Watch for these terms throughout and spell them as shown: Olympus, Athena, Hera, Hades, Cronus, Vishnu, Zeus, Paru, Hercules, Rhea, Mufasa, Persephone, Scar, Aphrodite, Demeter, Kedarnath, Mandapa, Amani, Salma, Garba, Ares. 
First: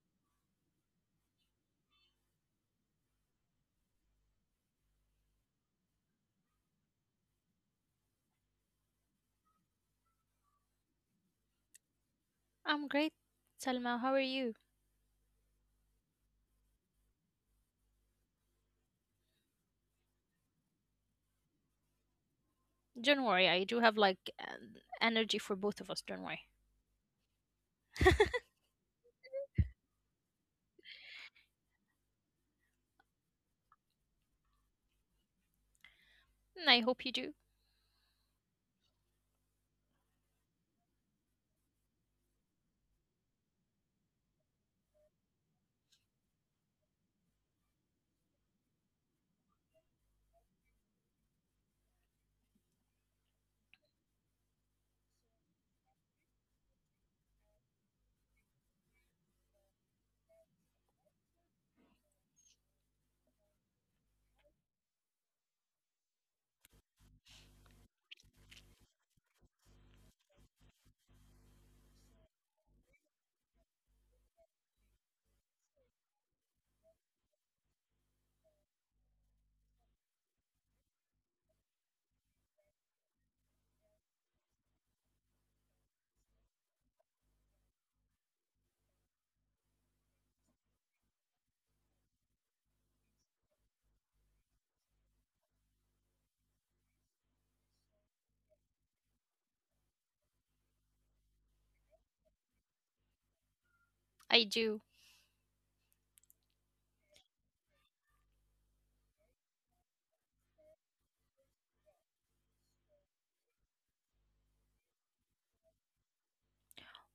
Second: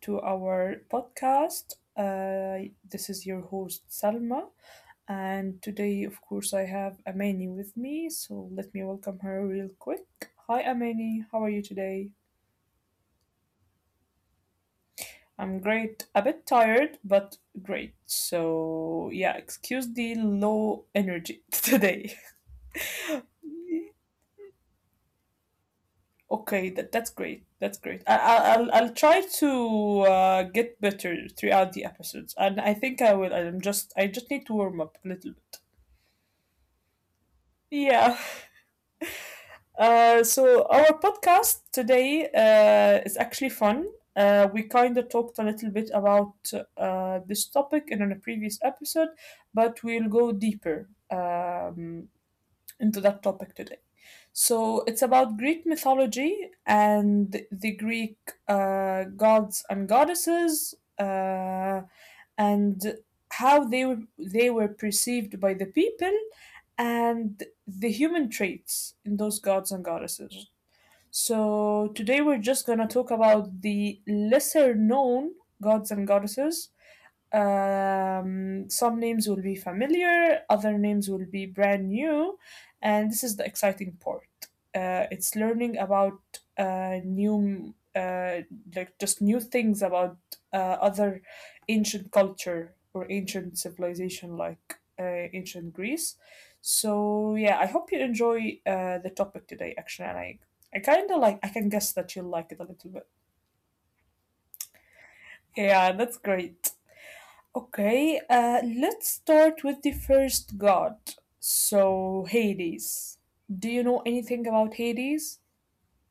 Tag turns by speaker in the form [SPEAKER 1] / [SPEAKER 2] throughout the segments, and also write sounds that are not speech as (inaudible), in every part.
[SPEAKER 1] to our podcast. This is your host, Salma, and today, of course, I have Amani with me, so let me welcome her real quick. Hi, Amani, how are you today?
[SPEAKER 2] I'm great, Salma. How are you?
[SPEAKER 1] I'm great, a bit tired, but great. So, yeah, excuse the low energy (laughs) today.
[SPEAKER 2] Don't
[SPEAKER 1] (laughs)
[SPEAKER 2] worry, I do have like an energy for both of us, don't worry.
[SPEAKER 1] Okay, that's great. That's great. I'll try to get better throughout the episodes, and I think I will. I just need to warm up a little bit.
[SPEAKER 2] And I hope you do.
[SPEAKER 1] Yeah. So our podcast today is actually fun. We kind of talked a little bit about this topic in a previous episode, but we'll go deeper into that topic today. So it's about Greek mythology and the Greek gods and goddesses and how they were perceived by the people and the human traits in those gods and goddesses. So today we're just gonna talk about the lesser known gods and goddesses, some names will be familiar, other names will be brand new, and this is the exciting part. It's learning about uh, new, uh, like just new things about other ancient culture or ancient civilization, like ancient Greece. So yeah, I hope you enjoy the topic today, actually, and I kind of like. I can guess that you'll like it a little bit.
[SPEAKER 2] I do.
[SPEAKER 1] Yeah, that's great. Okay, let's start with the first god. So, Hades. Do you know anything about Hades?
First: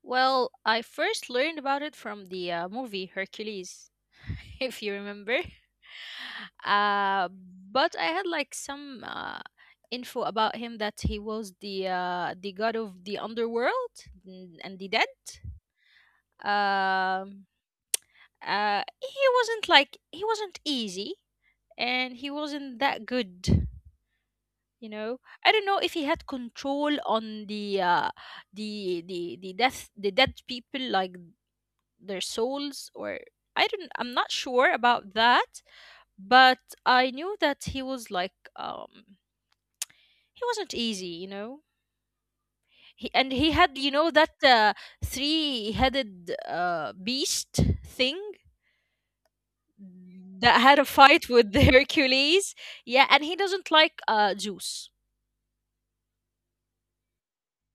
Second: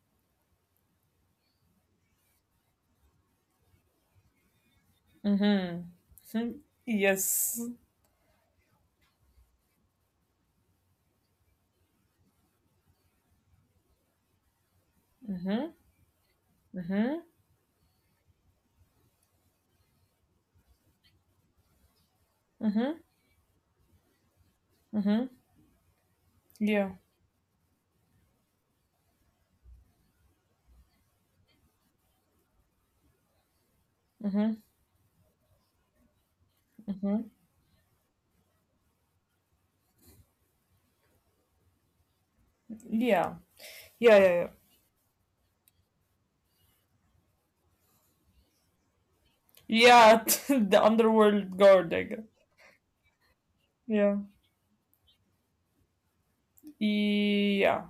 [SPEAKER 2] Well, I first learned about it from the movie Hercules, (laughs) if you remember.
[SPEAKER 1] Mm-hmm. hmm
[SPEAKER 2] Uh,
[SPEAKER 1] Yes.
[SPEAKER 2] but I had like some info about him that he was the god of the underworld and the dead.
[SPEAKER 1] Mm-hmm. Mm-hmm.
[SPEAKER 2] Um, he wasn't easy, and he wasn't
[SPEAKER 1] Mm-hmm.
[SPEAKER 2] that good you
[SPEAKER 1] Mm-hmm.
[SPEAKER 2] know I don't know if he had
[SPEAKER 1] Yeah.
[SPEAKER 2] control on the dead people, like their souls, or I'm not
[SPEAKER 1] Mm-hmm.
[SPEAKER 2] sure about that. But I
[SPEAKER 1] Mm-hmm.
[SPEAKER 2] knew that he was, like, he wasn't easy. he
[SPEAKER 1] Yeah.
[SPEAKER 2] and he had,
[SPEAKER 1] Yeah, yeah, yeah.
[SPEAKER 2] that three-headed beast thing
[SPEAKER 1] Yeah, (laughs)
[SPEAKER 2] that
[SPEAKER 1] the
[SPEAKER 2] had a fight
[SPEAKER 1] underworld
[SPEAKER 2] with (laughs)
[SPEAKER 1] god, I guess.
[SPEAKER 2] Hercules. Yeah, and he doesn't like
[SPEAKER 1] Yeah.
[SPEAKER 2] Zeus.
[SPEAKER 1] Yeah.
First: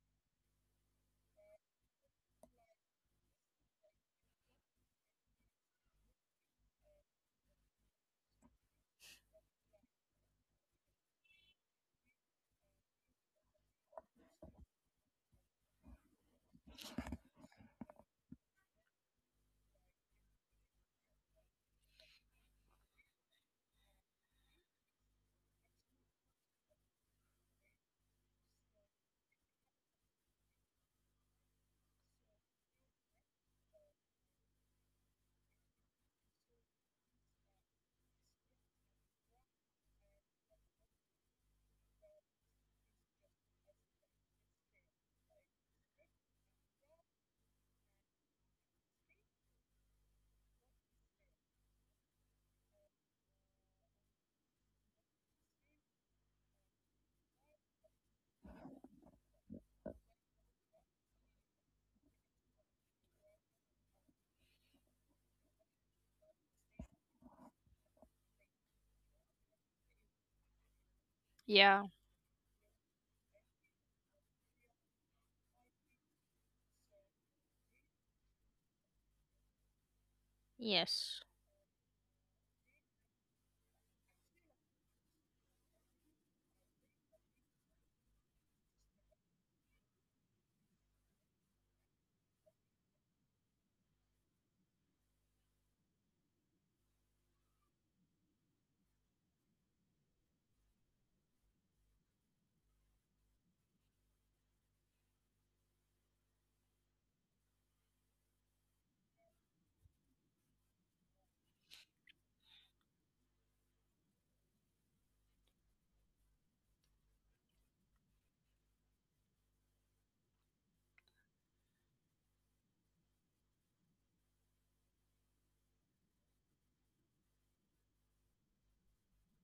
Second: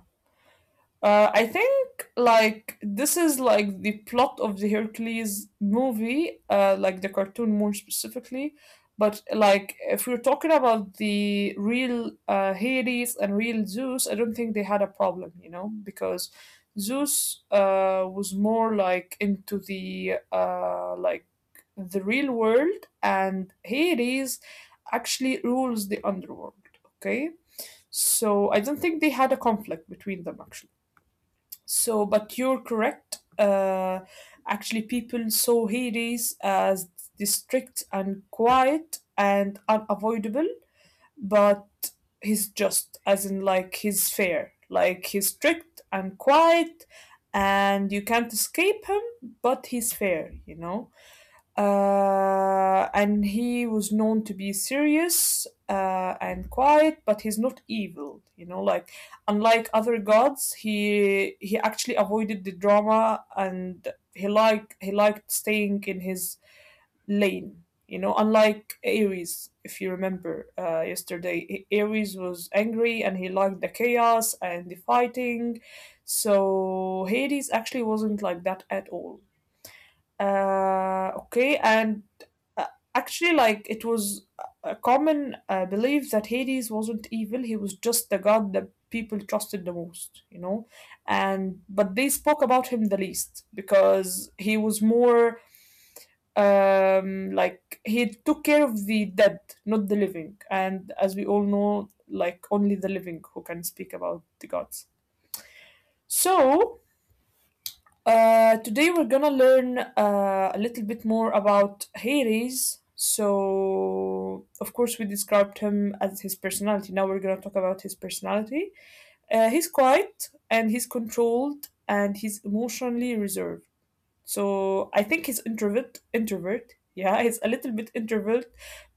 [SPEAKER 1] I think like this is like the plot of the Hercules movie, like the cartoon more specifically. But like if we're talking about the real Hades and real Zeus, I don't think they had a problem, you know, because Zeus was more like into the like the real world, and Hades actually rules the underworld. Okay, so I don't think they had a conflict between them actually. So, but you're correct. Actually, people saw Hades as strict and quiet and unavoidable, but he's just, as in, like, he's fair. Like, he's strict and quiet, and you can't escape him, but he's fair, you know? And he was known to be serious and quiet, but he's not evil. You know, like unlike other gods, he actually avoided the drama and he liked staying in his lane. You know, unlike Ares, if you remember
[SPEAKER 2] Yeah.
[SPEAKER 1] yesterday, Ares was angry and he liked the chaos and the fighting. So Hades actually wasn't like that at all.
[SPEAKER 2] Yes.
[SPEAKER 1] Okay, and uh, actually, like it was a common belief that Hades wasn't evil; he was just the god that people trusted the most, you know. And but they spoke about him the least because he was more, like he took care of the dead, not the living. And as we all know, like only the living who can speak about the gods. So today we're gonna learn a little bit more about Hades. So, of course, we described him as his personality. Now we're gonna talk about his personality. He's quiet and he's controlled and he's emotionally reserved. So I think he's introvert. Yeah, he's a little bit introvert,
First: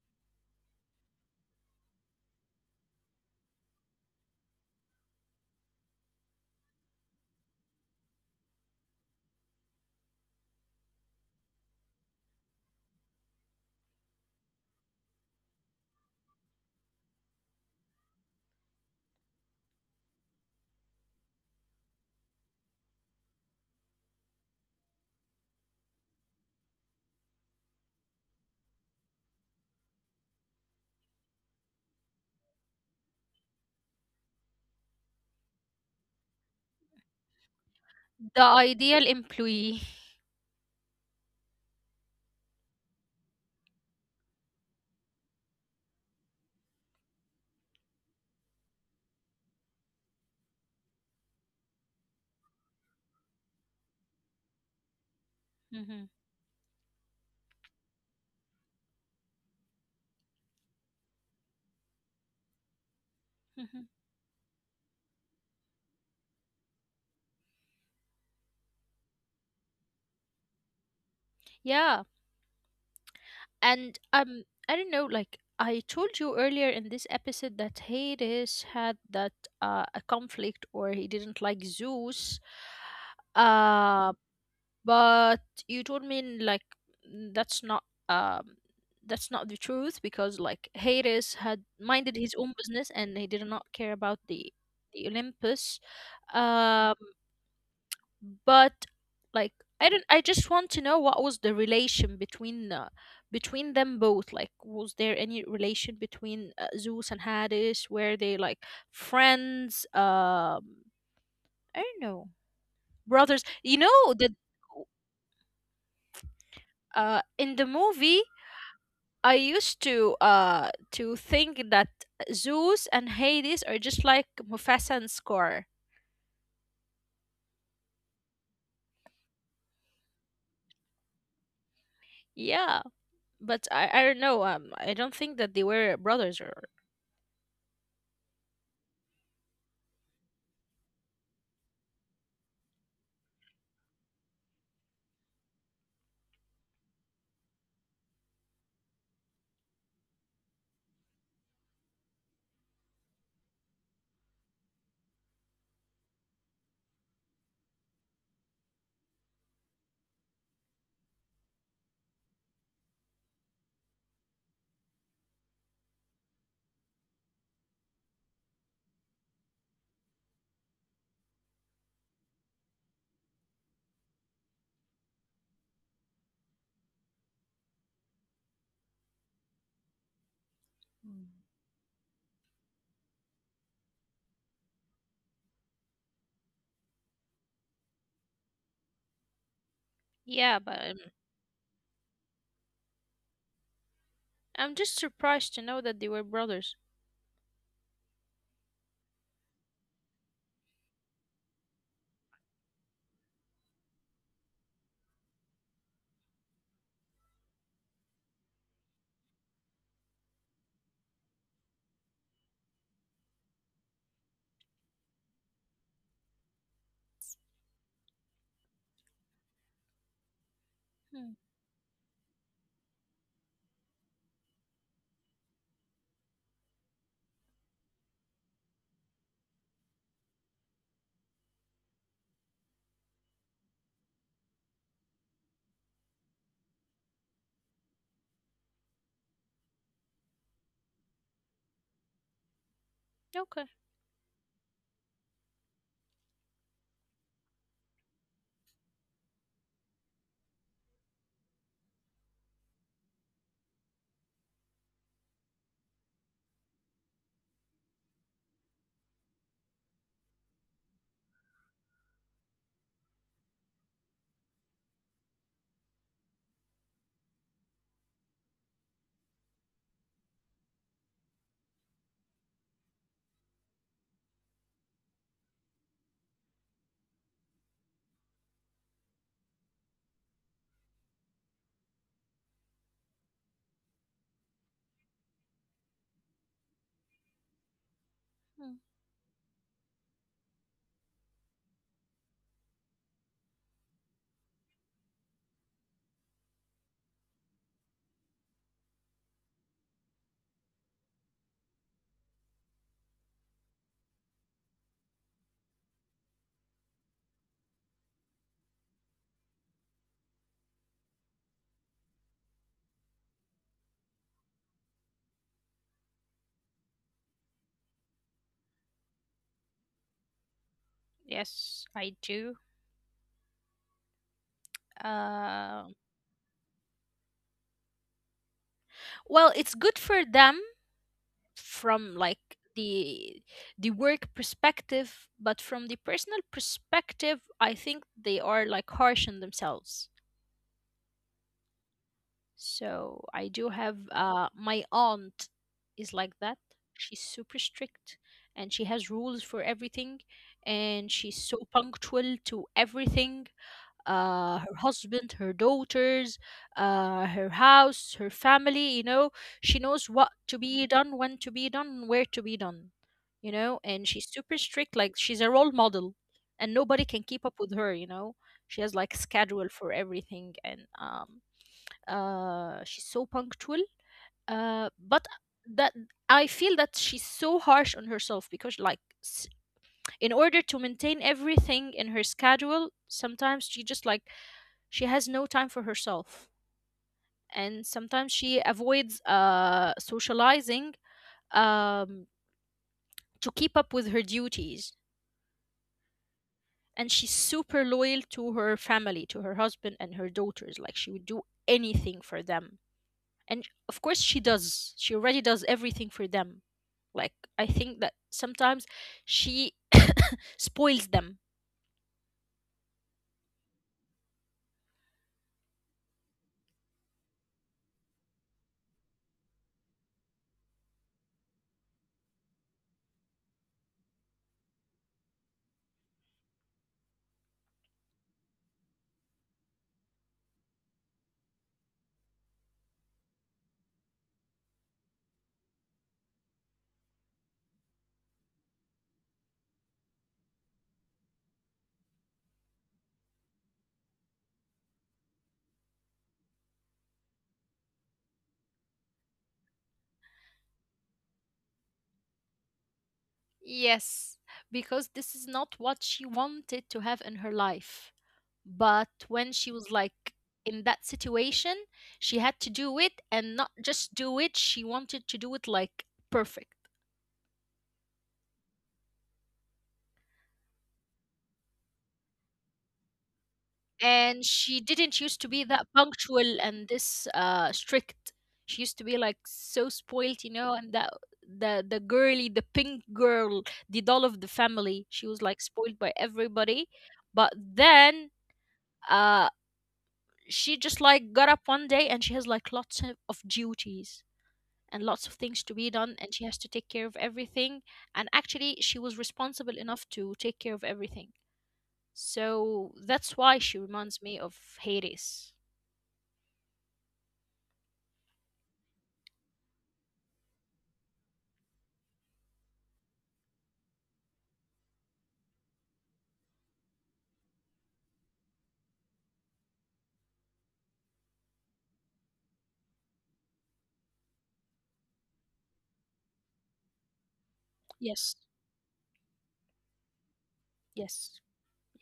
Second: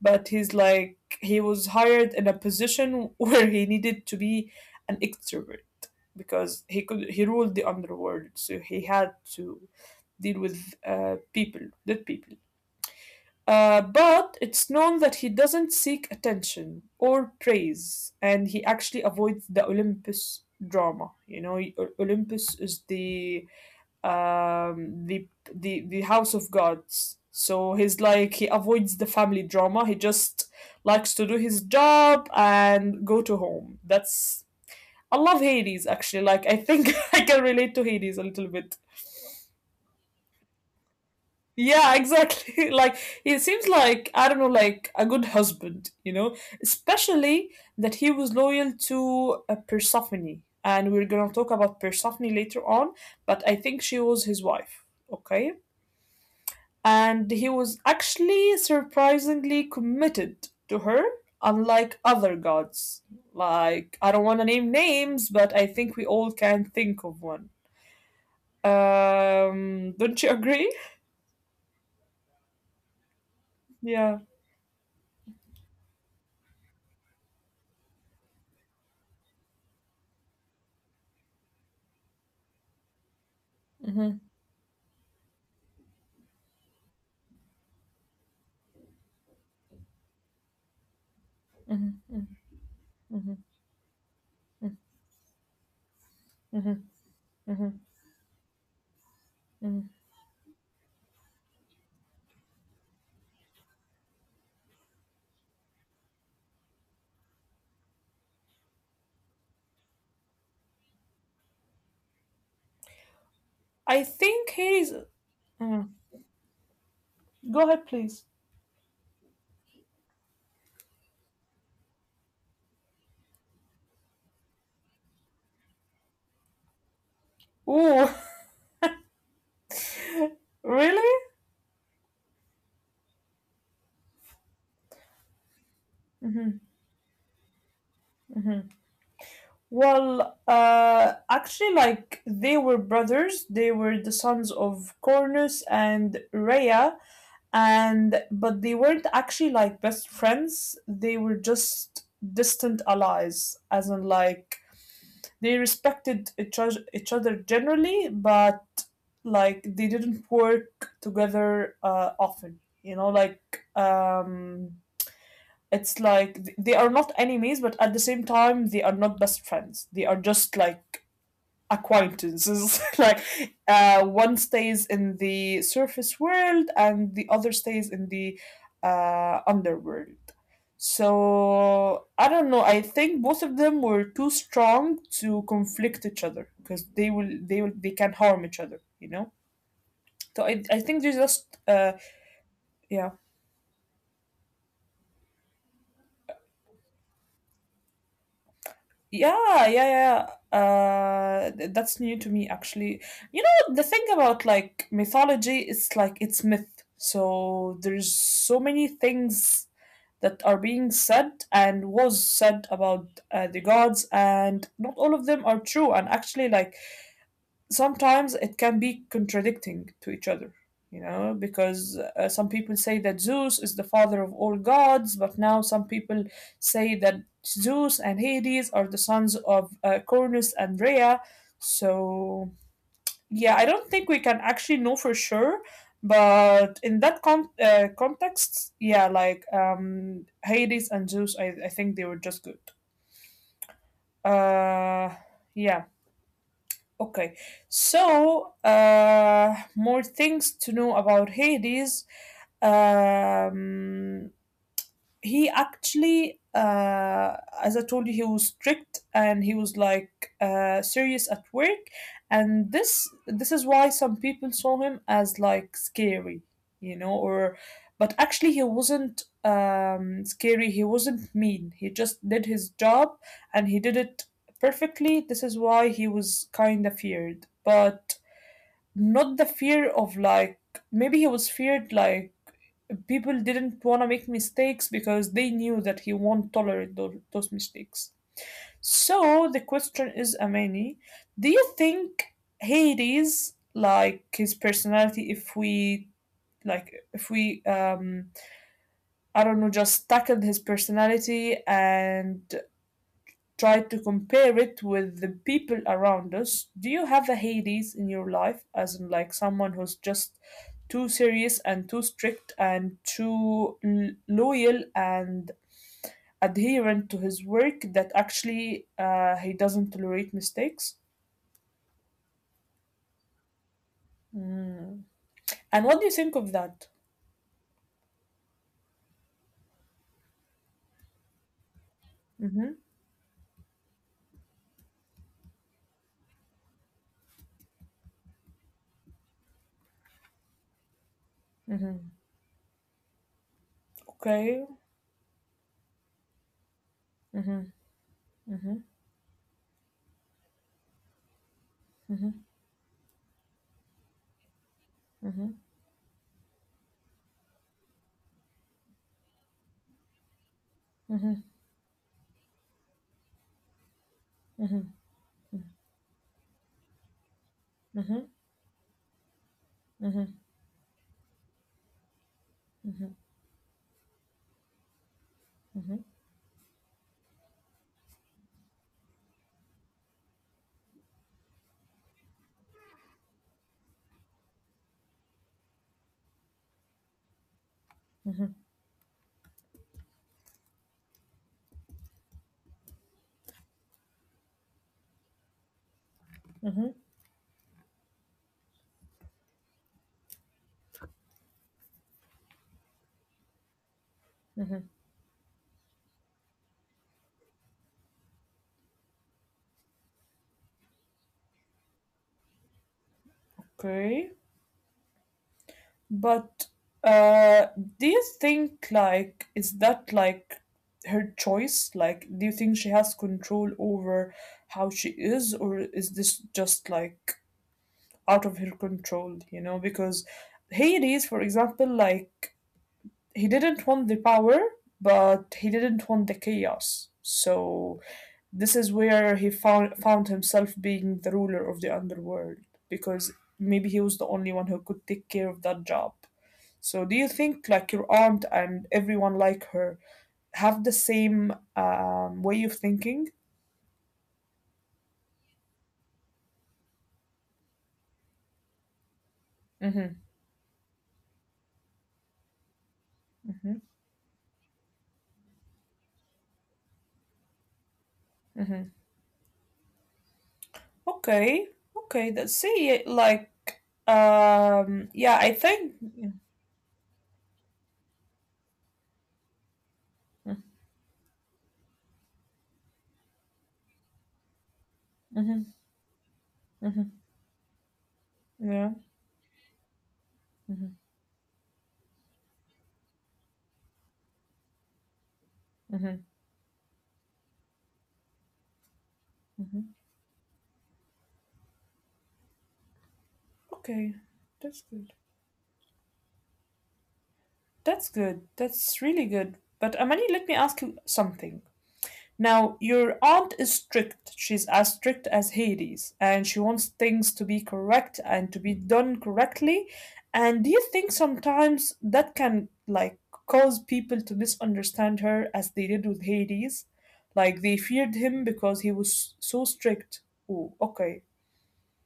[SPEAKER 1] but he's like he was hired in a position (laughs) where he needed to be an extrovert because he ruled the underworld, so he had to deal with people, dead people. But it's known that he doesn't seek attention or praise, and he actually avoids the Olympus drama. You know, Olympus is the, um the the house of gods, so he's like he avoids the family drama. He just likes to do his job and go to home. That's, I love Hades actually. Like I think (laughs) I can relate to Hades a
[SPEAKER 2] The
[SPEAKER 1] little bit.
[SPEAKER 2] ideal employee.
[SPEAKER 1] Yeah, exactly. (laughs) Like he seems like, I don't know, like a good husband, you know, especially that he was loyal to Persephone, and we're gonna talk about Persephone later on, but I think she was his wife. Okay,
[SPEAKER 2] Mm-hmm.
[SPEAKER 1] and he was actually surprisingly committed to her, unlike other gods.
[SPEAKER 2] Mm-hmm.
[SPEAKER 1] Like, I don't want to name names, but I think we all can think of one. Don't you agree?
[SPEAKER 2] Yeah. And
[SPEAKER 1] Yeah.
[SPEAKER 2] I don't know, like I told you earlier in this episode that Hades had that a conflict, or he didn't like Zeus. Uh
[SPEAKER 1] hmm
[SPEAKER 2] but you told me, like, n- that's not um that's not the truth, because like Hades had minded his own business and he did
[SPEAKER 1] hmm
[SPEAKER 2] not care about the Olympus. uh,
[SPEAKER 1] hmm hmm
[SPEAKER 2] but like, I
[SPEAKER 1] hmm
[SPEAKER 2] don't I just want to know what was the relation between, between them both. Like, was there any relation between, Zeus and Hades? Were they like friends, I don't know, brothers, you know?
[SPEAKER 1] I
[SPEAKER 2] That,
[SPEAKER 1] think he's. Mm.
[SPEAKER 2] in the
[SPEAKER 1] Go ahead,
[SPEAKER 2] movie
[SPEAKER 1] please.
[SPEAKER 2] I used to, think that Zeus and Hades are just like Mufasa and Scar.
[SPEAKER 1] Ooh, (laughs) really?
[SPEAKER 2] Yeah, but I don't know, I don't think that they were brothers, or
[SPEAKER 1] hmm Well, actually, like they were brothers. They were the sons of Cornus and Rhea, and but they weren't actually like best friends. They were just distant allies, as in like they respected each other generally, but like they didn't work together often, you know, like it's like they are not enemies, but at the same time they are not best friends. They are just like acquaintances. (laughs) Like one stays in the surface world and the other stays in the underworld.
[SPEAKER 2] mm,
[SPEAKER 1] So I don't know. I think both of them were too strong to conflict each other because they can harm each other. You know. So
[SPEAKER 2] yeah.
[SPEAKER 1] I
[SPEAKER 2] But
[SPEAKER 1] I
[SPEAKER 2] I
[SPEAKER 1] think they just yeah
[SPEAKER 2] I'm just surprised to know that they were brothers.
[SPEAKER 1] Yeah, yeah, yeah. Yeah. That's new to me, actually. You know, the thing about like mythology is like it's myth. So there's so many things that are being said and was said about the gods, and not all of them are true. And actually, like sometimes it can be contradicting to each other, you know,
[SPEAKER 2] Hmm.
[SPEAKER 1] because some people say that Zeus is the father of all gods, but now some people say that Zeus and Hades are the sons of Cronus and Rhea. So, yeah, I don't think we can actually know for sure. But in that context, yeah, like Hades and Zeus, I think they were just good.
[SPEAKER 2] Okay.
[SPEAKER 1] Uh, yeah. Okay, so more things to know about Hades. Um, he actually as I told you, he was strict and he was like serious at work, and this is why some people saw him as like scary, you know, or but actually he wasn't scary, he wasn't mean. He just did his job, and he did it perfectly. This is why he was kind of feared, but not the fear of like, maybe he was feared like people didn't want to make mistakes because they knew that he won't tolerate those mistakes.
[SPEAKER 2] Hmm.
[SPEAKER 1] So the question is, Amani, do you think Hades, like his personality, if we like if we I don't know, just tackled his personality and try to compare it with the people around us. Do you have a Hades in your life, as in like someone who's just too serious and too strict and too loyal and adherent to his work that actually he doesn't tolerate mistakes?
[SPEAKER 2] Yes, I do.
[SPEAKER 1] Mm. And what do
[SPEAKER 2] Uh,
[SPEAKER 1] you think of that?
[SPEAKER 2] well, it's good for them from, like,
[SPEAKER 1] Mm-hmm.
[SPEAKER 2] the the work perspective, but from the personal perspective, I think they are like harsh on themselves.
[SPEAKER 1] Mm-hmm.
[SPEAKER 2] So I do have
[SPEAKER 1] Okay.
[SPEAKER 2] my aunt is like that. She's
[SPEAKER 1] Mm-hmm.
[SPEAKER 2] super strict
[SPEAKER 1] Mm-hmm.
[SPEAKER 2] and she has rules for everything, and she's so
[SPEAKER 1] Mm-hmm.
[SPEAKER 2] punctual to everything. Her
[SPEAKER 1] Mm-hmm.
[SPEAKER 2] husband, her daughters, her house, her family. You know, she knows what to be done,
[SPEAKER 1] Mm-hmm.
[SPEAKER 2] when to be done, and where to be done. You know, and she's super
[SPEAKER 1] Mm-hmm.
[SPEAKER 2] strict. Like, she's a role model, and nobody can keep up with her. You
[SPEAKER 1] Mm-hmm.
[SPEAKER 2] know, she has like a schedule for
[SPEAKER 1] Mm-hmm.
[SPEAKER 2] everything, and she's so punctual. But
[SPEAKER 1] Mm-hmm.
[SPEAKER 2] that I feel that she's so harsh on herself, because like, s- in order to maintain everything in her schedule, sometimes she just like she has no time for herself, and sometimes she avoids socializing, um, to keep up with her duties.
[SPEAKER 1] Mm-hmm.
[SPEAKER 2] And she's super loyal to her family, to her husband and her daughters. Like, she would do anything for them. And of course, she
[SPEAKER 1] Mm-hmm.
[SPEAKER 2] does. She already does everything for them. Like, I think that sometimes she (coughs) spoils them.
[SPEAKER 1] Okay. But uh, do you think like is that like her choice? Like, do you think she has control over how she is, or is this just like out of her control? You know, because Hades, for example, like he didn't want the power, but he didn't want the chaos. So this is where he found himself being the ruler of the underworld because maybe he was the only one who could take care of that job. So, do you think like your aunt and everyone like her have the same way of thinking?
[SPEAKER 2] Yes, because this is not what she wanted to have in her life. But when
[SPEAKER 1] Mm-hmm,
[SPEAKER 2] she was like in that situation, she had to do it,
[SPEAKER 1] mm-hmm,
[SPEAKER 2] and not just do it, she wanted to do it like perfect.
[SPEAKER 1] mm-hmm. Okay, okay. Let's see, like,
[SPEAKER 2] And she
[SPEAKER 1] yeah, I
[SPEAKER 2] didn't used
[SPEAKER 1] think.
[SPEAKER 2] to be
[SPEAKER 1] Mm-hmm,
[SPEAKER 2] that punctual and this strict. She used to be like so spoiled, and that the girly, the pink girl, the doll of the family. She
[SPEAKER 1] mm-hmm,
[SPEAKER 2] was like spoiled by
[SPEAKER 1] mm-hmm,
[SPEAKER 2] everybody. But then
[SPEAKER 1] yeah.
[SPEAKER 2] uh
[SPEAKER 1] Mm-hmm,
[SPEAKER 2] she just like got up one day, and she has like lots of duties and lots of things to be
[SPEAKER 1] mm-hmm,
[SPEAKER 2] done, and she has to take care of everything. And actually, she was
[SPEAKER 1] mm-hmm.
[SPEAKER 2] responsible enough to take care of everything. So that's why she
[SPEAKER 1] Okay,
[SPEAKER 2] reminds me of
[SPEAKER 1] that's good.
[SPEAKER 2] Hades.
[SPEAKER 1] That's good. That's really good. But Amani, let me ask you something. Now, your aunt is strict. She's as strict as Hades, and she wants things to be correct and to be done correctly. And do you think sometimes that can like cause people to misunderstand her as they did with Hades? Like they feared
[SPEAKER 2] Yes,
[SPEAKER 1] him because he was so strict. Oh, okay.
[SPEAKER 2] yes,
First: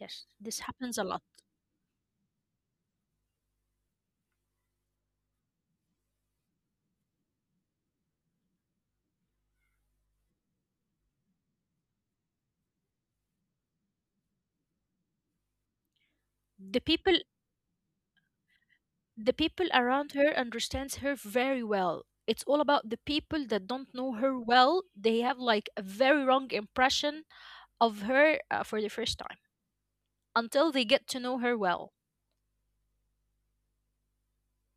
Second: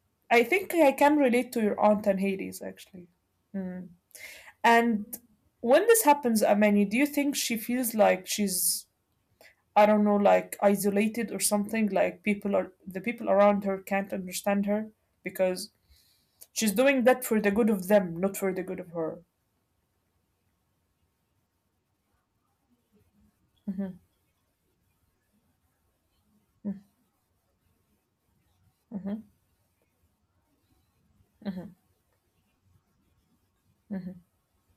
[SPEAKER 2] yes.
[SPEAKER 1] I
[SPEAKER 2] This
[SPEAKER 1] think I
[SPEAKER 2] happens a
[SPEAKER 1] can
[SPEAKER 2] lot.
[SPEAKER 1] relate to your aunt and Hades actually. Hmm. And when this happens, Amani, do you think she feels like she's, I don't know, like isolated or something? Like people are, the people around her can't understand her because she's
[SPEAKER 2] The
[SPEAKER 1] doing
[SPEAKER 2] people,
[SPEAKER 1] that for the good of them, not for the good of her.
[SPEAKER 2] the people around her understands her very well. It's all about the people that don't know her well. They have like a very wrong impression of her, for the first time until they get to know her well.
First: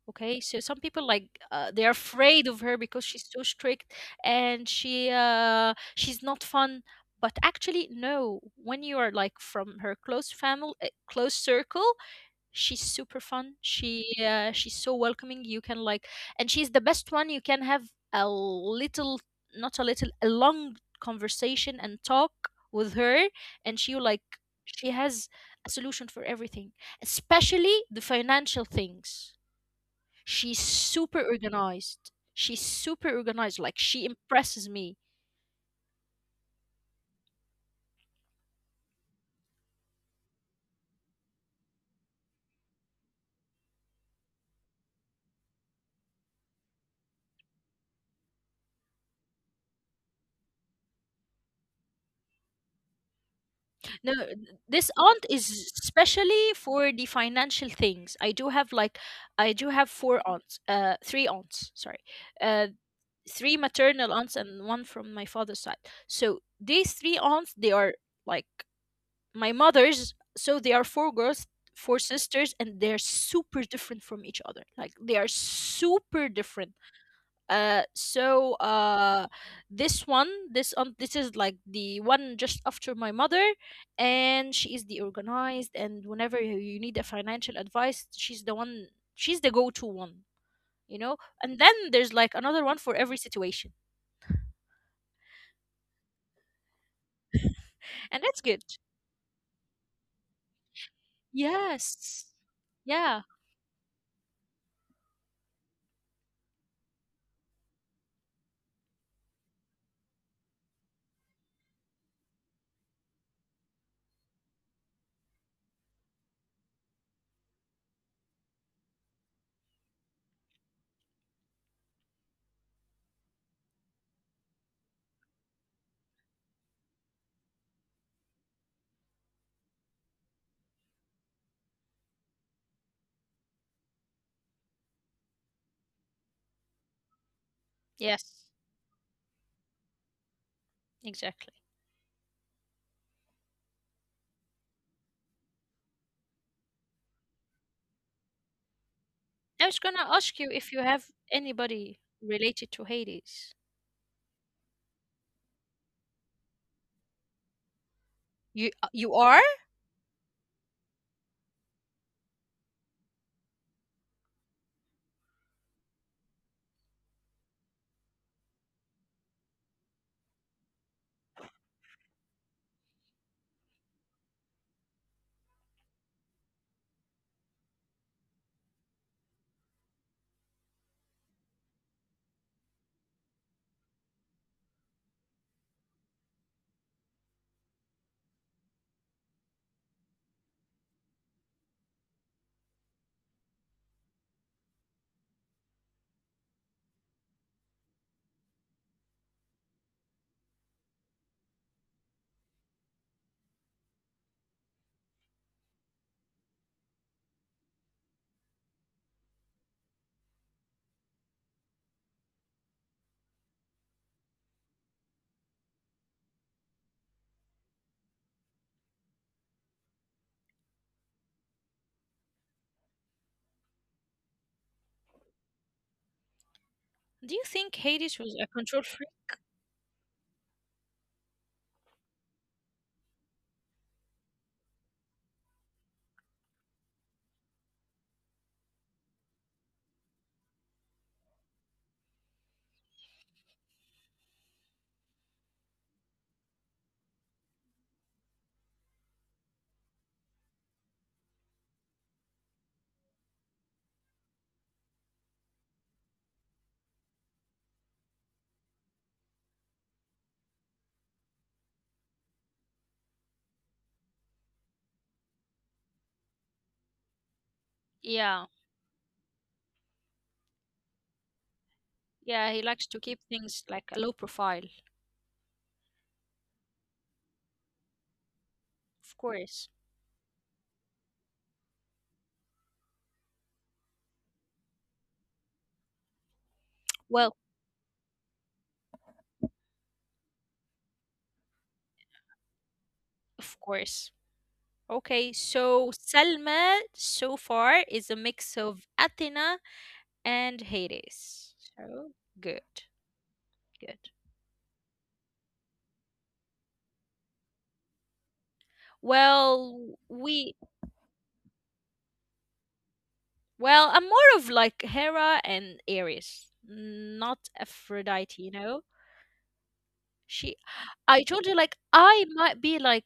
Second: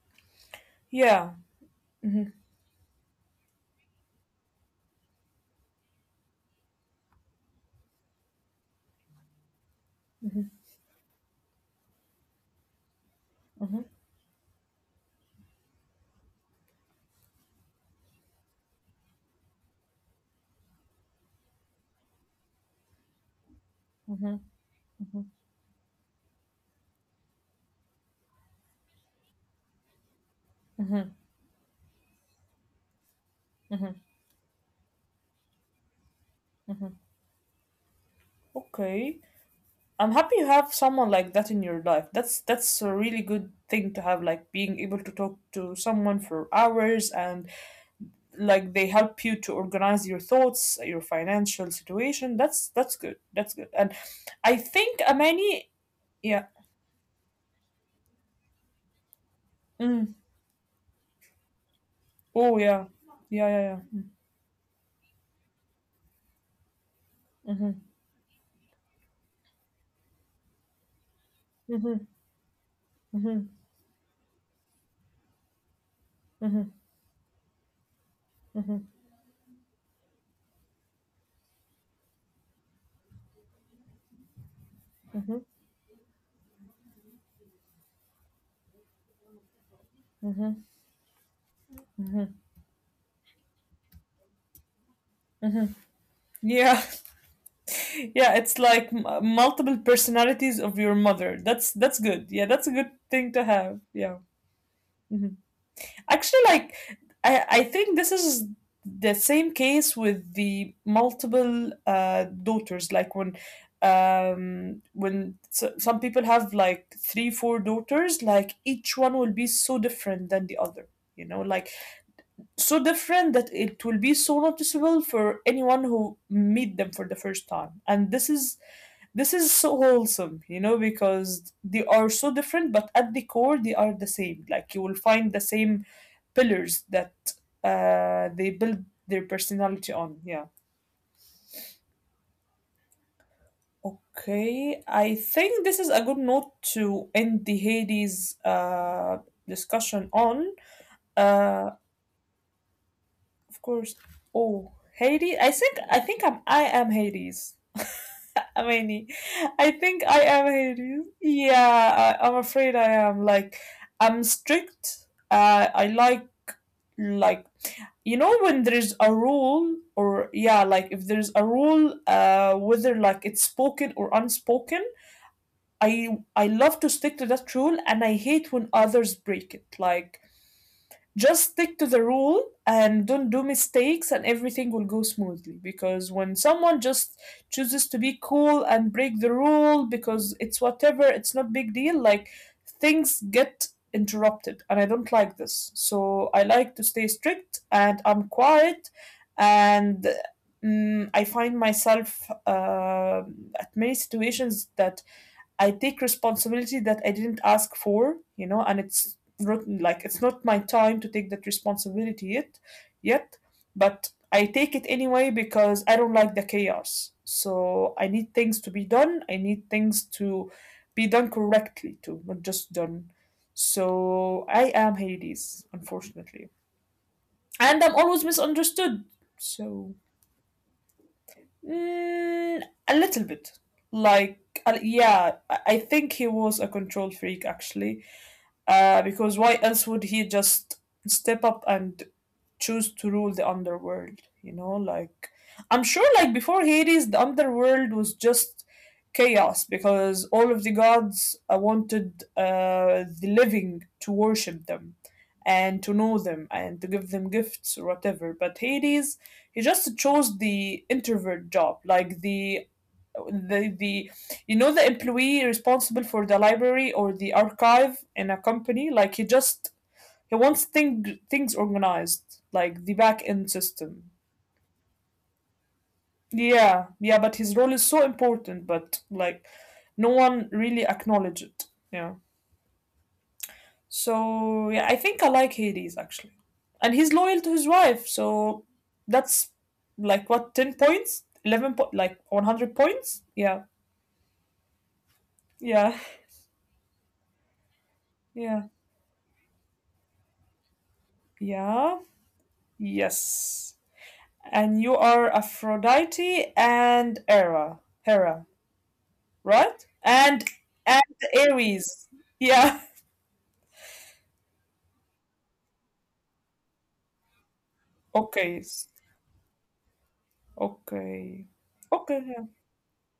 [SPEAKER 2] Okay, so some people, like,
[SPEAKER 1] Yeah.
[SPEAKER 2] they're afraid of her because she's so strict, and she's not fun. But actually no, when you are like from her close family, close circle, she's super fun. She's so welcoming. You can like and she's the best one you can have a little not a little a long conversation and talk with her. And she will, like
[SPEAKER 1] hmm
[SPEAKER 2] she has a solution for everything, especially the financial things. She's super organized, like, she impresses me.
[SPEAKER 1] Okay. I'm happy you have someone like that in your life. That's a really good thing to have, like being able to talk to someone for hours and like they help you to organize your thoughts, your financial situation. That's good, that's good, and
[SPEAKER 2] No,
[SPEAKER 1] I
[SPEAKER 2] this
[SPEAKER 1] think
[SPEAKER 2] aunt is
[SPEAKER 1] Amani, yeah.
[SPEAKER 2] especially for the financial things. I do have four
[SPEAKER 1] Mm.
[SPEAKER 2] aunts, three aunts, sorry,
[SPEAKER 1] Oh
[SPEAKER 2] uh,
[SPEAKER 1] yeah, yeah,
[SPEAKER 2] three
[SPEAKER 1] yeah, yeah.
[SPEAKER 2] maternal aunts and one from my father's side. So these three aunts, they
[SPEAKER 1] Mm-hmm.
[SPEAKER 2] are like my mother's. So they are four girls, four
[SPEAKER 1] Mm-hmm.
[SPEAKER 2] sisters, and they're
[SPEAKER 1] Mm-hmm.
[SPEAKER 2] super different from each other. Like, they are super different.
[SPEAKER 1] Mm-hmm.
[SPEAKER 2] uh, so
[SPEAKER 1] Mm-hmm.
[SPEAKER 2] uh, this one, this is like the one just after my mother, and she is the organized. And whenever you need a financial advice, she's the one. She's the go-to one, you know. And then there's like another one for every situation,
[SPEAKER 1] Yeah,
[SPEAKER 2] and
[SPEAKER 1] (laughs)
[SPEAKER 2] that's
[SPEAKER 1] yeah,
[SPEAKER 2] good.
[SPEAKER 1] it's like multiple personalities of your mother. That's
[SPEAKER 2] Yes.
[SPEAKER 1] good, yeah. That's a good
[SPEAKER 2] Yeah.
[SPEAKER 1] thing to have, yeah. Mhm. Actually, like I think this is the same case with the multiple daughters. Like when some people have like three, four daughters, like each one will be so different than the other. You know, like so different that it will be so noticeable for anyone who meet them for the first time. And this is so wholesome, you know, because they are so different, but at the core they are the same. Like you will find the same pillars that
[SPEAKER 2] Yes.
[SPEAKER 1] they build their personality on. Yeah.
[SPEAKER 2] Exactly.
[SPEAKER 1] Okay. I think this is a good note to end the Hades
[SPEAKER 2] I was gonna
[SPEAKER 1] discussion
[SPEAKER 2] ask you
[SPEAKER 1] on.
[SPEAKER 2] if you have
[SPEAKER 1] Uh,
[SPEAKER 2] anybody related to Hades.
[SPEAKER 1] of course. Oh, Hades. I think I'm. I am Hades. (laughs)
[SPEAKER 2] You
[SPEAKER 1] I
[SPEAKER 2] uh, you
[SPEAKER 1] mean,
[SPEAKER 2] are?
[SPEAKER 1] I think I am Hades. Yeah, I'm afraid I am. Like, I'm strict. I like like you know, when there's a rule, or yeah, like if there's a rule, whether like it's spoken or unspoken, I love to stick to that rule, and I hate when others break it. Like, just stick to the rule and don't do mistakes, and everything will go smoothly. Because when someone just chooses to be cool and break the rule because it's whatever, it's not big deal, like things get interrupted, and I don't like this. So I like to stay strict, and I'm quiet, and I find myself at many situations that I take responsibility that I didn't ask for, you know, and it's not like it's not my time to take that responsibility yet, yet, but I take it anyway because I don't like the chaos. So I need things to be done. I need things to be done correctly too, not just done. So I am Hades, unfortunately,
[SPEAKER 2] Do you
[SPEAKER 1] and
[SPEAKER 2] think
[SPEAKER 1] I'm always
[SPEAKER 2] Hades was a control
[SPEAKER 1] misunderstood.
[SPEAKER 2] freak?
[SPEAKER 1] So Mm, a little bit. Like, yeah, I think he was a control freak, actually. Because why else would he just step up and choose to rule the underworld? You know, like I'm sure like before Hades the underworld was just chaos because all of the gods wanted the living to worship them and to know them and to give them gifts or whatever. But Hades, he just chose the introvert job, like the you know, the employee responsible for the library or the archive in a
[SPEAKER 2] Yeah.
[SPEAKER 1] company. Like, he just things organized,
[SPEAKER 2] Yeah, he
[SPEAKER 1] like the
[SPEAKER 2] likes to
[SPEAKER 1] back
[SPEAKER 2] keep
[SPEAKER 1] end
[SPEAKER 2] things like
[SPEAKER 1] system.
[SPEAKER 2] a low profile,
[SPEAKER 1] Yeah, yeah, but his role is so important, but
[SPEAKER 2] of
[SPEAKER 1] like
[SPEAKER 2] course.
[SPEAKER 1] no one really acknowledges it. Yeah. So yeah, I think I like Hades actually. And he's loyal
[SPEAKER 2] Well,
[SPEAKER 1] to his wife, so that's like what, 10 points? Like 100 points? Yeah.
[SPEAKER 2] of course. Okay,
[SPEAKER 1] Yeah.
[SPEAKER 2] so Selma so far is a
[SPEAKER 1] Yeah.
[SPEAKER 2] mix of Athena and Hades.
[SPEAKER 1] Yeah.
[SPEAKER 2] So, good,
[SPEAKER 1] Yes.
[SPEAKER 2] good.
[SPEAKER 1] And you are Aphrodite and Hera. Hera. Right?
[SPEAKER 2] Well,
[SPEAKER 1] And
[SPEAKER 2] we
[SPEAKER 1] and Aries. Yeah. (laughs)
[SPEAKER 2] I'm more of like Hera and Ares, not Aphrodite,
[SPEAKER 1] Okay.
[SPEAKER 2] you know. She I
[SPEAKER 1] Okay.
[SPEAKER 2] told you like
[SPEAKER 1] Okay.
[SPEAKER 2] I
[SPEAKER 1] Yeah.
[SPEAKER 2] might be like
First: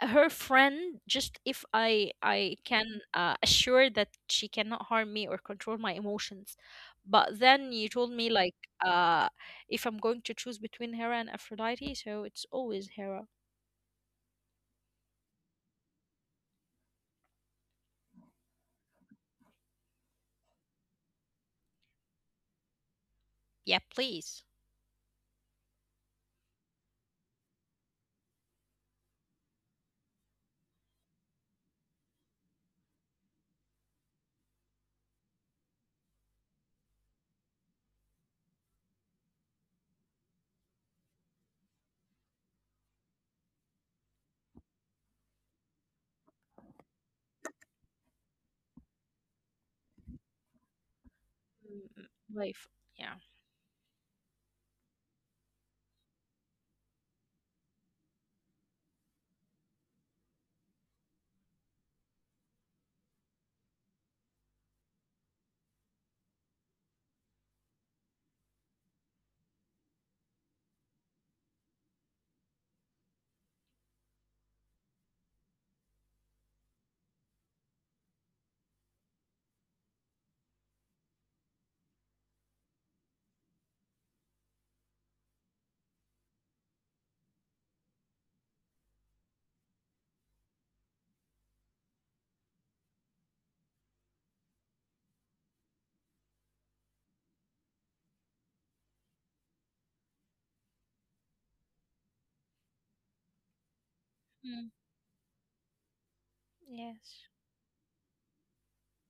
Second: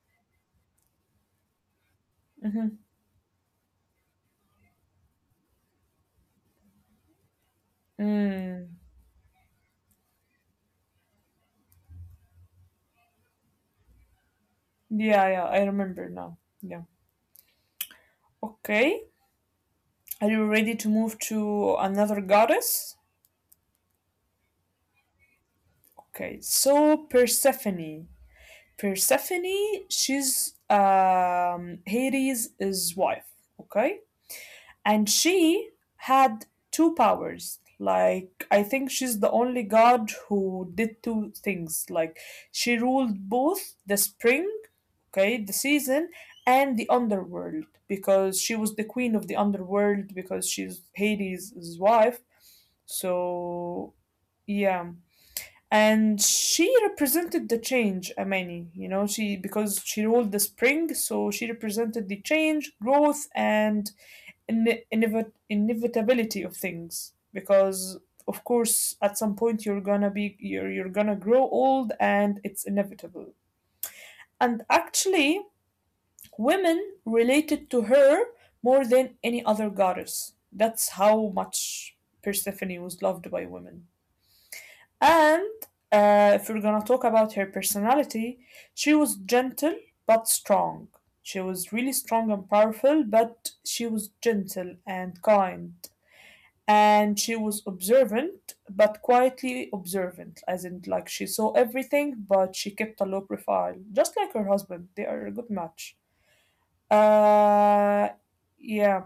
[SPEAKER 2] her friend just if I
[SPEAKER 1] Mm-hmm.
[SPEAKER 2] can assure that she cannot harm me or control my emotions. But then you told me, like,
[SPEAKER 1] Mm.
[SPEAKER 2] uh if I'm going to choose between Hera and Aphrodite, so it's always Hera.
[SPEAKER 1] Yeah. Yeah, I remember now. Yeah. Okay. Are you ready to move to another goddess?
[SPEAKER 2] Yeah, please.
[SPEAKER 1] Okay. So Persephone. Persephone. She's Hades' wife. Okay. And she had two powers. Like, I think she's the only god who did two things. Like, she ruled both the spring, okay, the season, and the underworld, because she was the queen of the underworld because she's Hades'
[SPEAKER 2] Mm, mm.
[SPEAKER 1] wife.
[SPEAKER 2] Life. Yeah.
[SPEAKER 1] So yeah. And she represented the change, Amani, you know, she, because she ruled the spring, so she represented the change, growth, and inevitability of things, because of course at some point you're gonna be you're gonna grow old, and it's inevitable. And actually, women related to her more than any other goddess. That's how much Persephone was loved by women. And if we're gonna talk about her personality, she was gentle but strong. She was really strong and powerful, but she was gentle and kind. And she was observant, but quietly observant, as in like she saw everything but she kept a low profile, just like her
[SPEAKER 2] Mm,
[SPEAKER 1] husband. They are a good match.
[SPEAKER 2] yes.
[SPEAKER 1] uh, yeah.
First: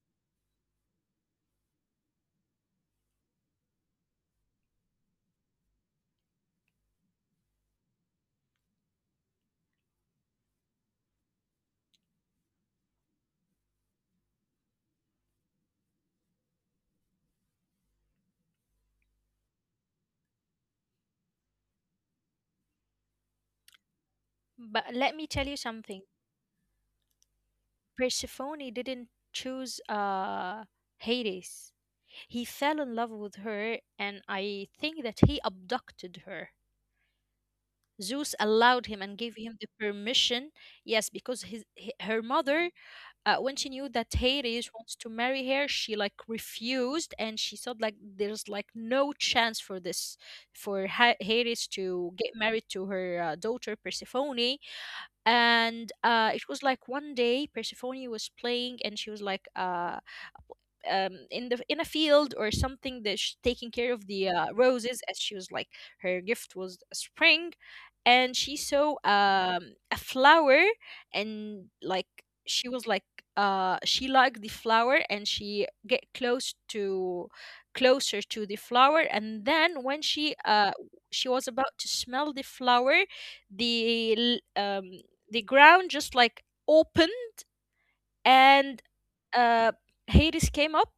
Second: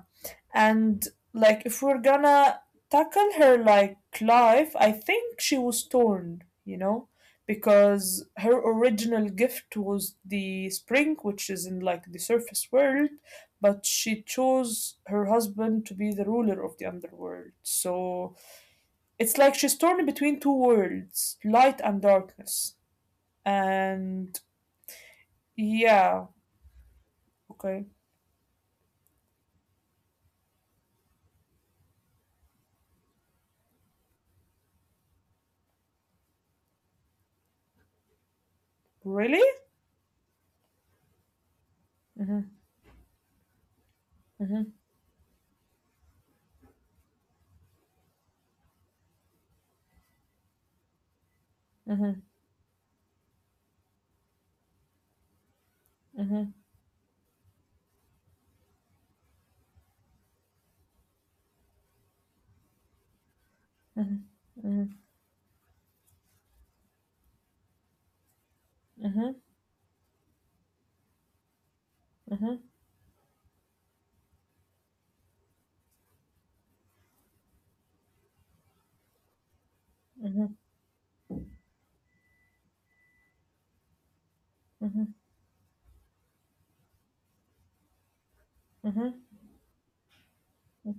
[SPEAKER 1] And like if we're gonna tackle her like life, I think she was torn, you know, because her original gift was the spring, which is in like the surface world, but she chose her husband to be the ruler of the underworld. So it's like she's torn between two worlds, light and darkness. And
[SPEAKER 2] But let me tell you something.
[SPEAKER 1] yeah, okay.
[SPEAKER 2] Persephone didn't choose, Hades. He fell in love with her, and I think that he abducted her. Zeus allowed him and gave
[SPEAKER 1] Really?
[SPEAKER 2] him the permission. Yes, because his her mother, when she knew that Hades wants to marry her, she like refused, and she thought like there's like no chance for this, for Hades to
[SPEAKER 1] Mm-hmm,
[SPEAKER 2] get married to her daughter Persephone. And
[SPEAKER 1] mm-hmm,
[SPEAKER 2] it was like one day Persephone was playing, and she was like in a field or something, that sh taking care of the
[SPEAKER 1] mm-hmm,
[SPEAKER 2] roses, as she was like, her gift was a spring. And she saw
[SPEAKER 1] mhm,
[SPEAKER 2] a flower, and
[SPEAKER 1] mhm,
[SPEAKER 2] she was like she liked the flower, and she get closer to the flower. And then, when
[SPEAKER 1] mhm,
[SPEAKER 2] she was about to smell the flower, the l- um,
[SPEAKER 1] mhm,
[SPEAKER 2] the ground just like opened, and
[SPEAKER 1] mhm,
[SPEAKER 2] uh, Hades came up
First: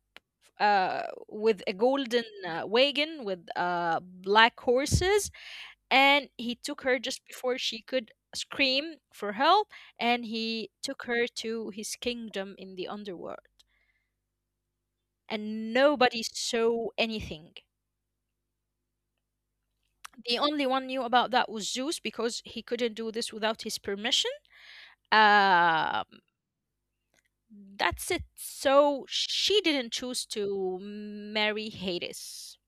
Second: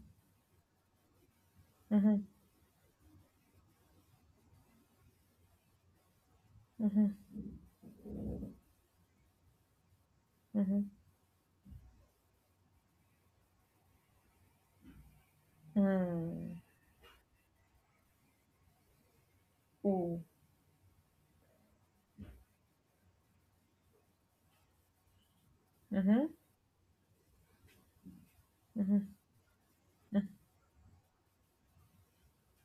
[SPEAKER 2] with a golden
[SPEAKER 1] mhm,
[SPEAKER 2] wagon with black horses, and he took her
[SPEAKER 1] mhm,
[SPEAKER 2] just before she could scream for help, and he
[SPEAKER 1] mhm.
[SPEAKER 2] took her to his kingdom in the underworld. And nobody
[SPEAKER 1] Mm.
[SPEAKER 2] saw anything.
[SPEAKER 1] Ooh.
[SPEAKER 2] The only one knew about that was Zeus, because he couldn't do this without his permission. Um,
[SPEAKER 1] Mhm,
[SPEAKER 2] that's it. So
[SPEAKER 1] mhm.
[SPEAKER 2] she didn't choose to marry Hades.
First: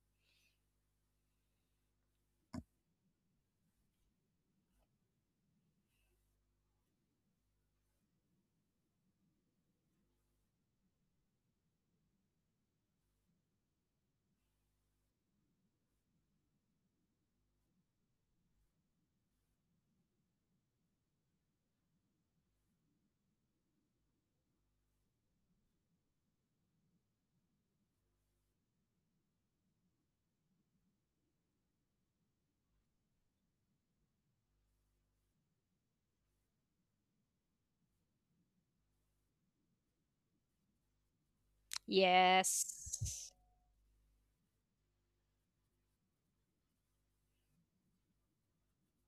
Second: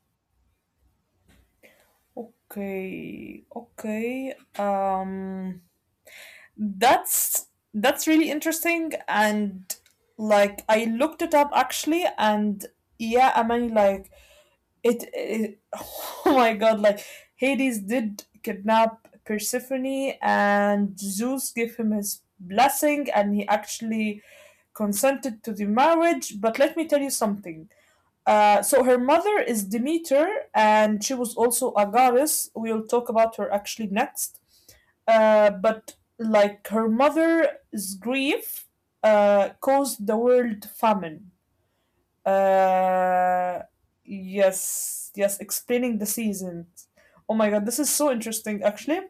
[SPEAKER 1] Okay, okay. That's that's really interesting, and like I looked it up actually, and yeah, I mean, like it (laughs) oh my God, like Hades did kidnap Persephone, and Zeus gave him his blessing, and he actually consented to the marriage. But let me tell you something. So her mother is Demeter, and she was also a goddess. We'll talk about her actually next. But like her mother's grief caused the world famine.
[SPEAKER 2] Yes.
[SPEAKER 1] Uh, yes, yes, explaining the seasons. Oh my god, this is so interesting actually.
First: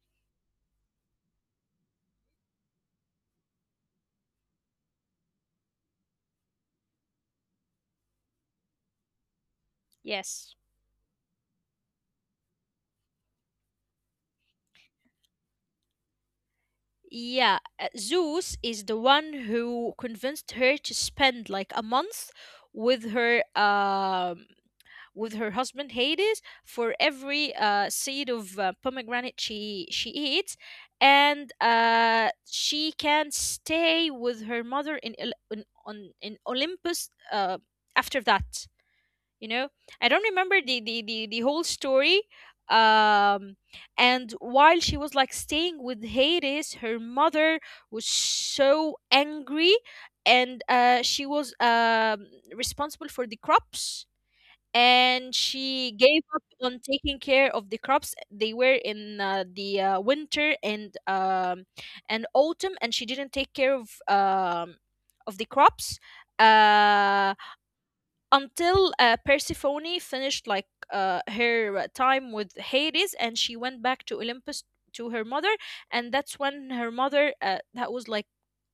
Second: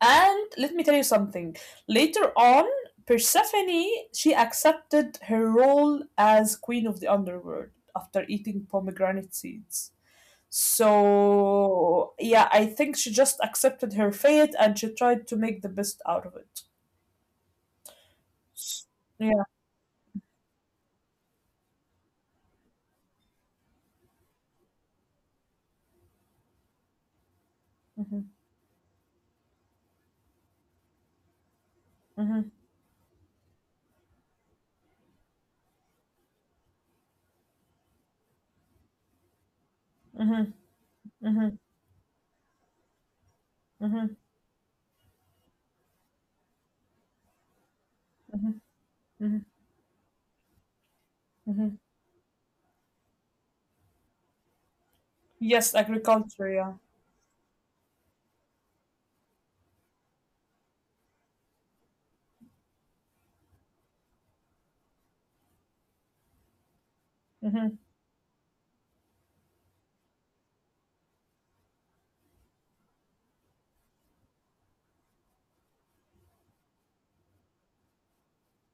[SPEAKER 1] And let me tell you something. Later on, Persephone, she accepted her role as queen of the underworld after eating pomegranate seeds.
[SPEAKER 2] Yes.
[SPEAKER 1] So yeah, I think she just accepted her fate and she tried to make the best out of it.
[SPEAKER 2] Yeah, Zeus is
[SPEAKER 1] S-
[SPEAKER 2] the one
[SPEAKER 1] Yeah.
[SPEAKER 2] who convinced her to spend like a month with her with her husband Hades for every
[SPEAKER 1] Mhm,
[SPEAKER 2] seed of pomegranate she eats, and
[SPEAKER 1] mhm,
[SPEAKER 2] she can stay with her mother in Olympus after that. you know I don't
[SPEAKER 1] mhm,
[SPEAKER 2] remember the
[SPEAKER 1] mhm,
[SPEAKER 2] whole story, um
[SPEAKER 1] mhm,
[SPEAKER 2] and while she was like staying with Hades, her mother was
[SPEAKER 1] mhm,
[SPEAKER 2] so
[SPEAKER 1] mhm,
[SPEAKER 2] angry. And she was
[SPEAKER 1] mhm.
[SPEAKER 2] responsible for the crops, and
[SPEAKER 1] Yes,
[SPEAKER 2] she gave up
[SPEAKER 1] agriculture. Yeah.
[SPEAKER 2] on taking care of the crops. They were in, the winter, and autumn, and she didn't take care of the crops uh
[SPEAKER 1] Mm-hmm.
[SPEAKER 2] until Persephone finished like her time with Hades, and she went back to Olympus to her mother. And that's when her mother, that was like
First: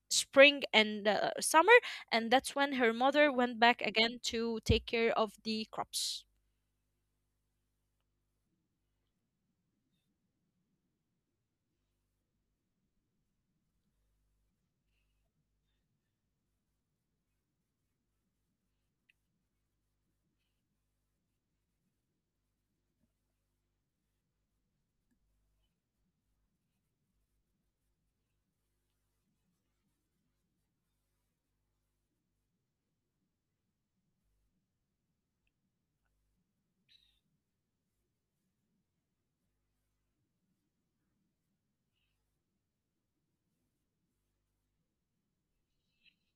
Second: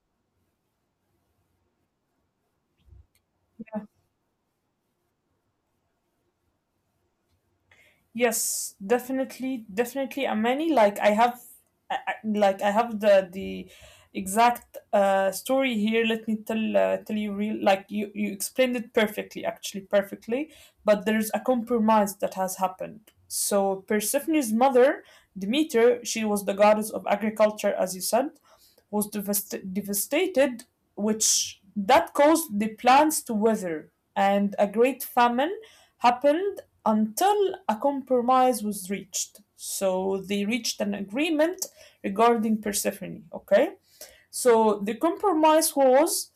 [SPEAKER 2] spring and summer, and that's when her mother went back again to take care of the crops.
[SPEAKER 1] Yes, definitely, definitely. And many, like I have, like I have the exact story here. Let me tell you real. Like, you explained it perfectly, actually perfectly. But there's a compromise that has happened. So Persephone's mother, Demeter, she was the goddess of agriculture, as you said, was devastated, which that caused the plants to wither, and a great famine happened until a compromise was reached. So they reached an agreement regarding Persephone, okay? So the compromise was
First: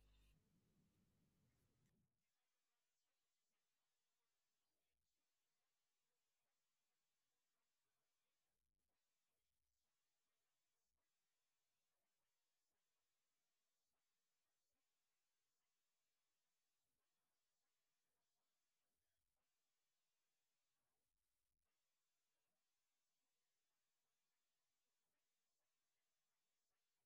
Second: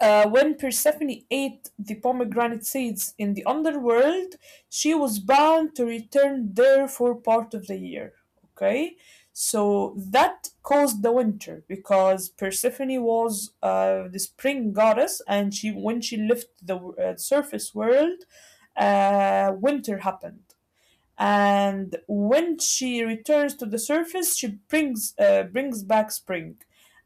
[SPEAKER 1] when Persephone ate the pomegranate seeds in the underworld, she was bound to return there for part of the year. Okay, so that caused the winter, because Persephone was the spring goddess, and she, when she left the surface world, winter happened. And when she returns to the surface, she brings brings back spring.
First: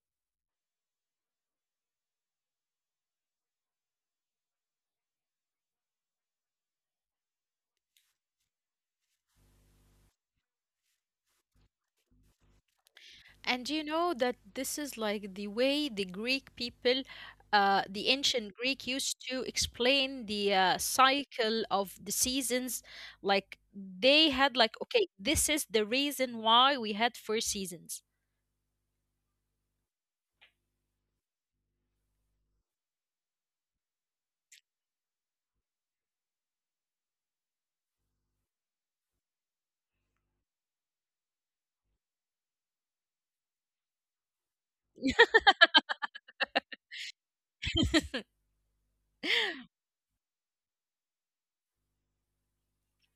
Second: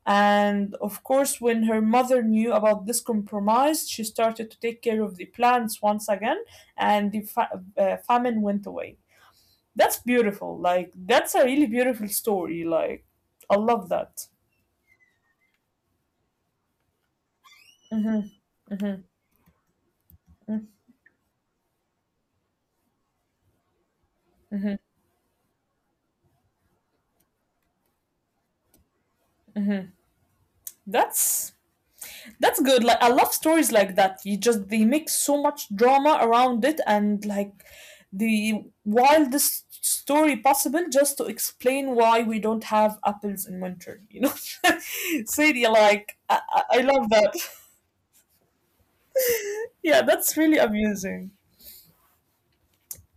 [SPEAKER 1] And of course, when her mother knew about this compromise, she started to take care of the plants once again, and the famine went away. That's beautiful. Like that's a really beautiful story. Like I
[SPEAKER 2] And you
[SPEAKER 1] love
[SPEAKER 2] know
[SPEAKER 1] that.
[SPEAKER 2] that this is like the way the Greek people, the
[SPEAKER 1] Hmm,
[SPEAKER 2] ancient Greek
[SPEAKER 1] hmm,
[SPEAKER 2] used to explain the cycle of the seasons. Like, they had
[SPEAKER 1] hmm.
[SPEAKER 2] like, okay, this is the reason why we had four seasons.
[SPEAKER 1] That's that's good. Like, I love stories like that. You just, they make so much drama around it and like the wildest story possible just to explain why we don't have apples in winter. You know, (laughs) Sadie, like I love that. (laughs) Yeah, that's really amusing.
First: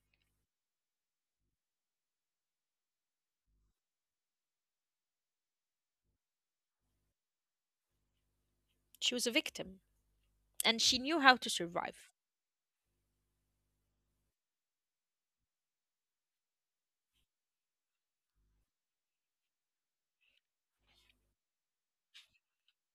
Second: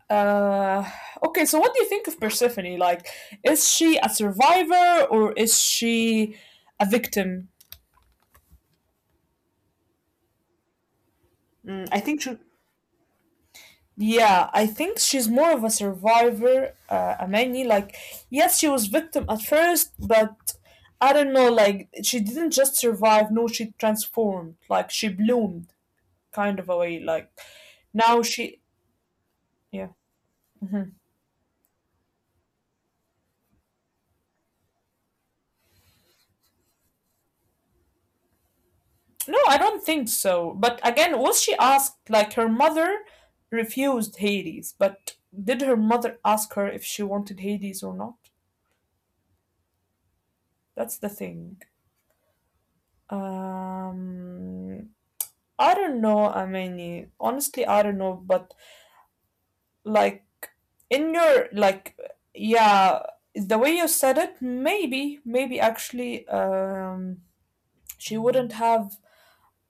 [SPEAKER 1] Uh, okay, so what do you think of Persephone? Like, is she a survivor, or is she a victim?
[SPEAKER 2] She was a victim, and she knew how to
[SPEAKER 1] Mm,
[SPEAKER 2] survive.
[SPEAKER 1] yeah, I think she's more of a survivor, Amani. Like, yes, she was victim at first, but I don't know, like, she didn't just survive, no, she transformed. Like, she bloomed, kind of a way. Like, now she, yeah. No, I don't think so. But again, was she asked, like, her mother refused Hades, but did her mother ask her if she wanted Hades or not? That's the thing. Um, I don't know. I mean, honestly, I don't know. But like in your like, yeah, the way you said it, maybe, maybe actually, she wouldn't have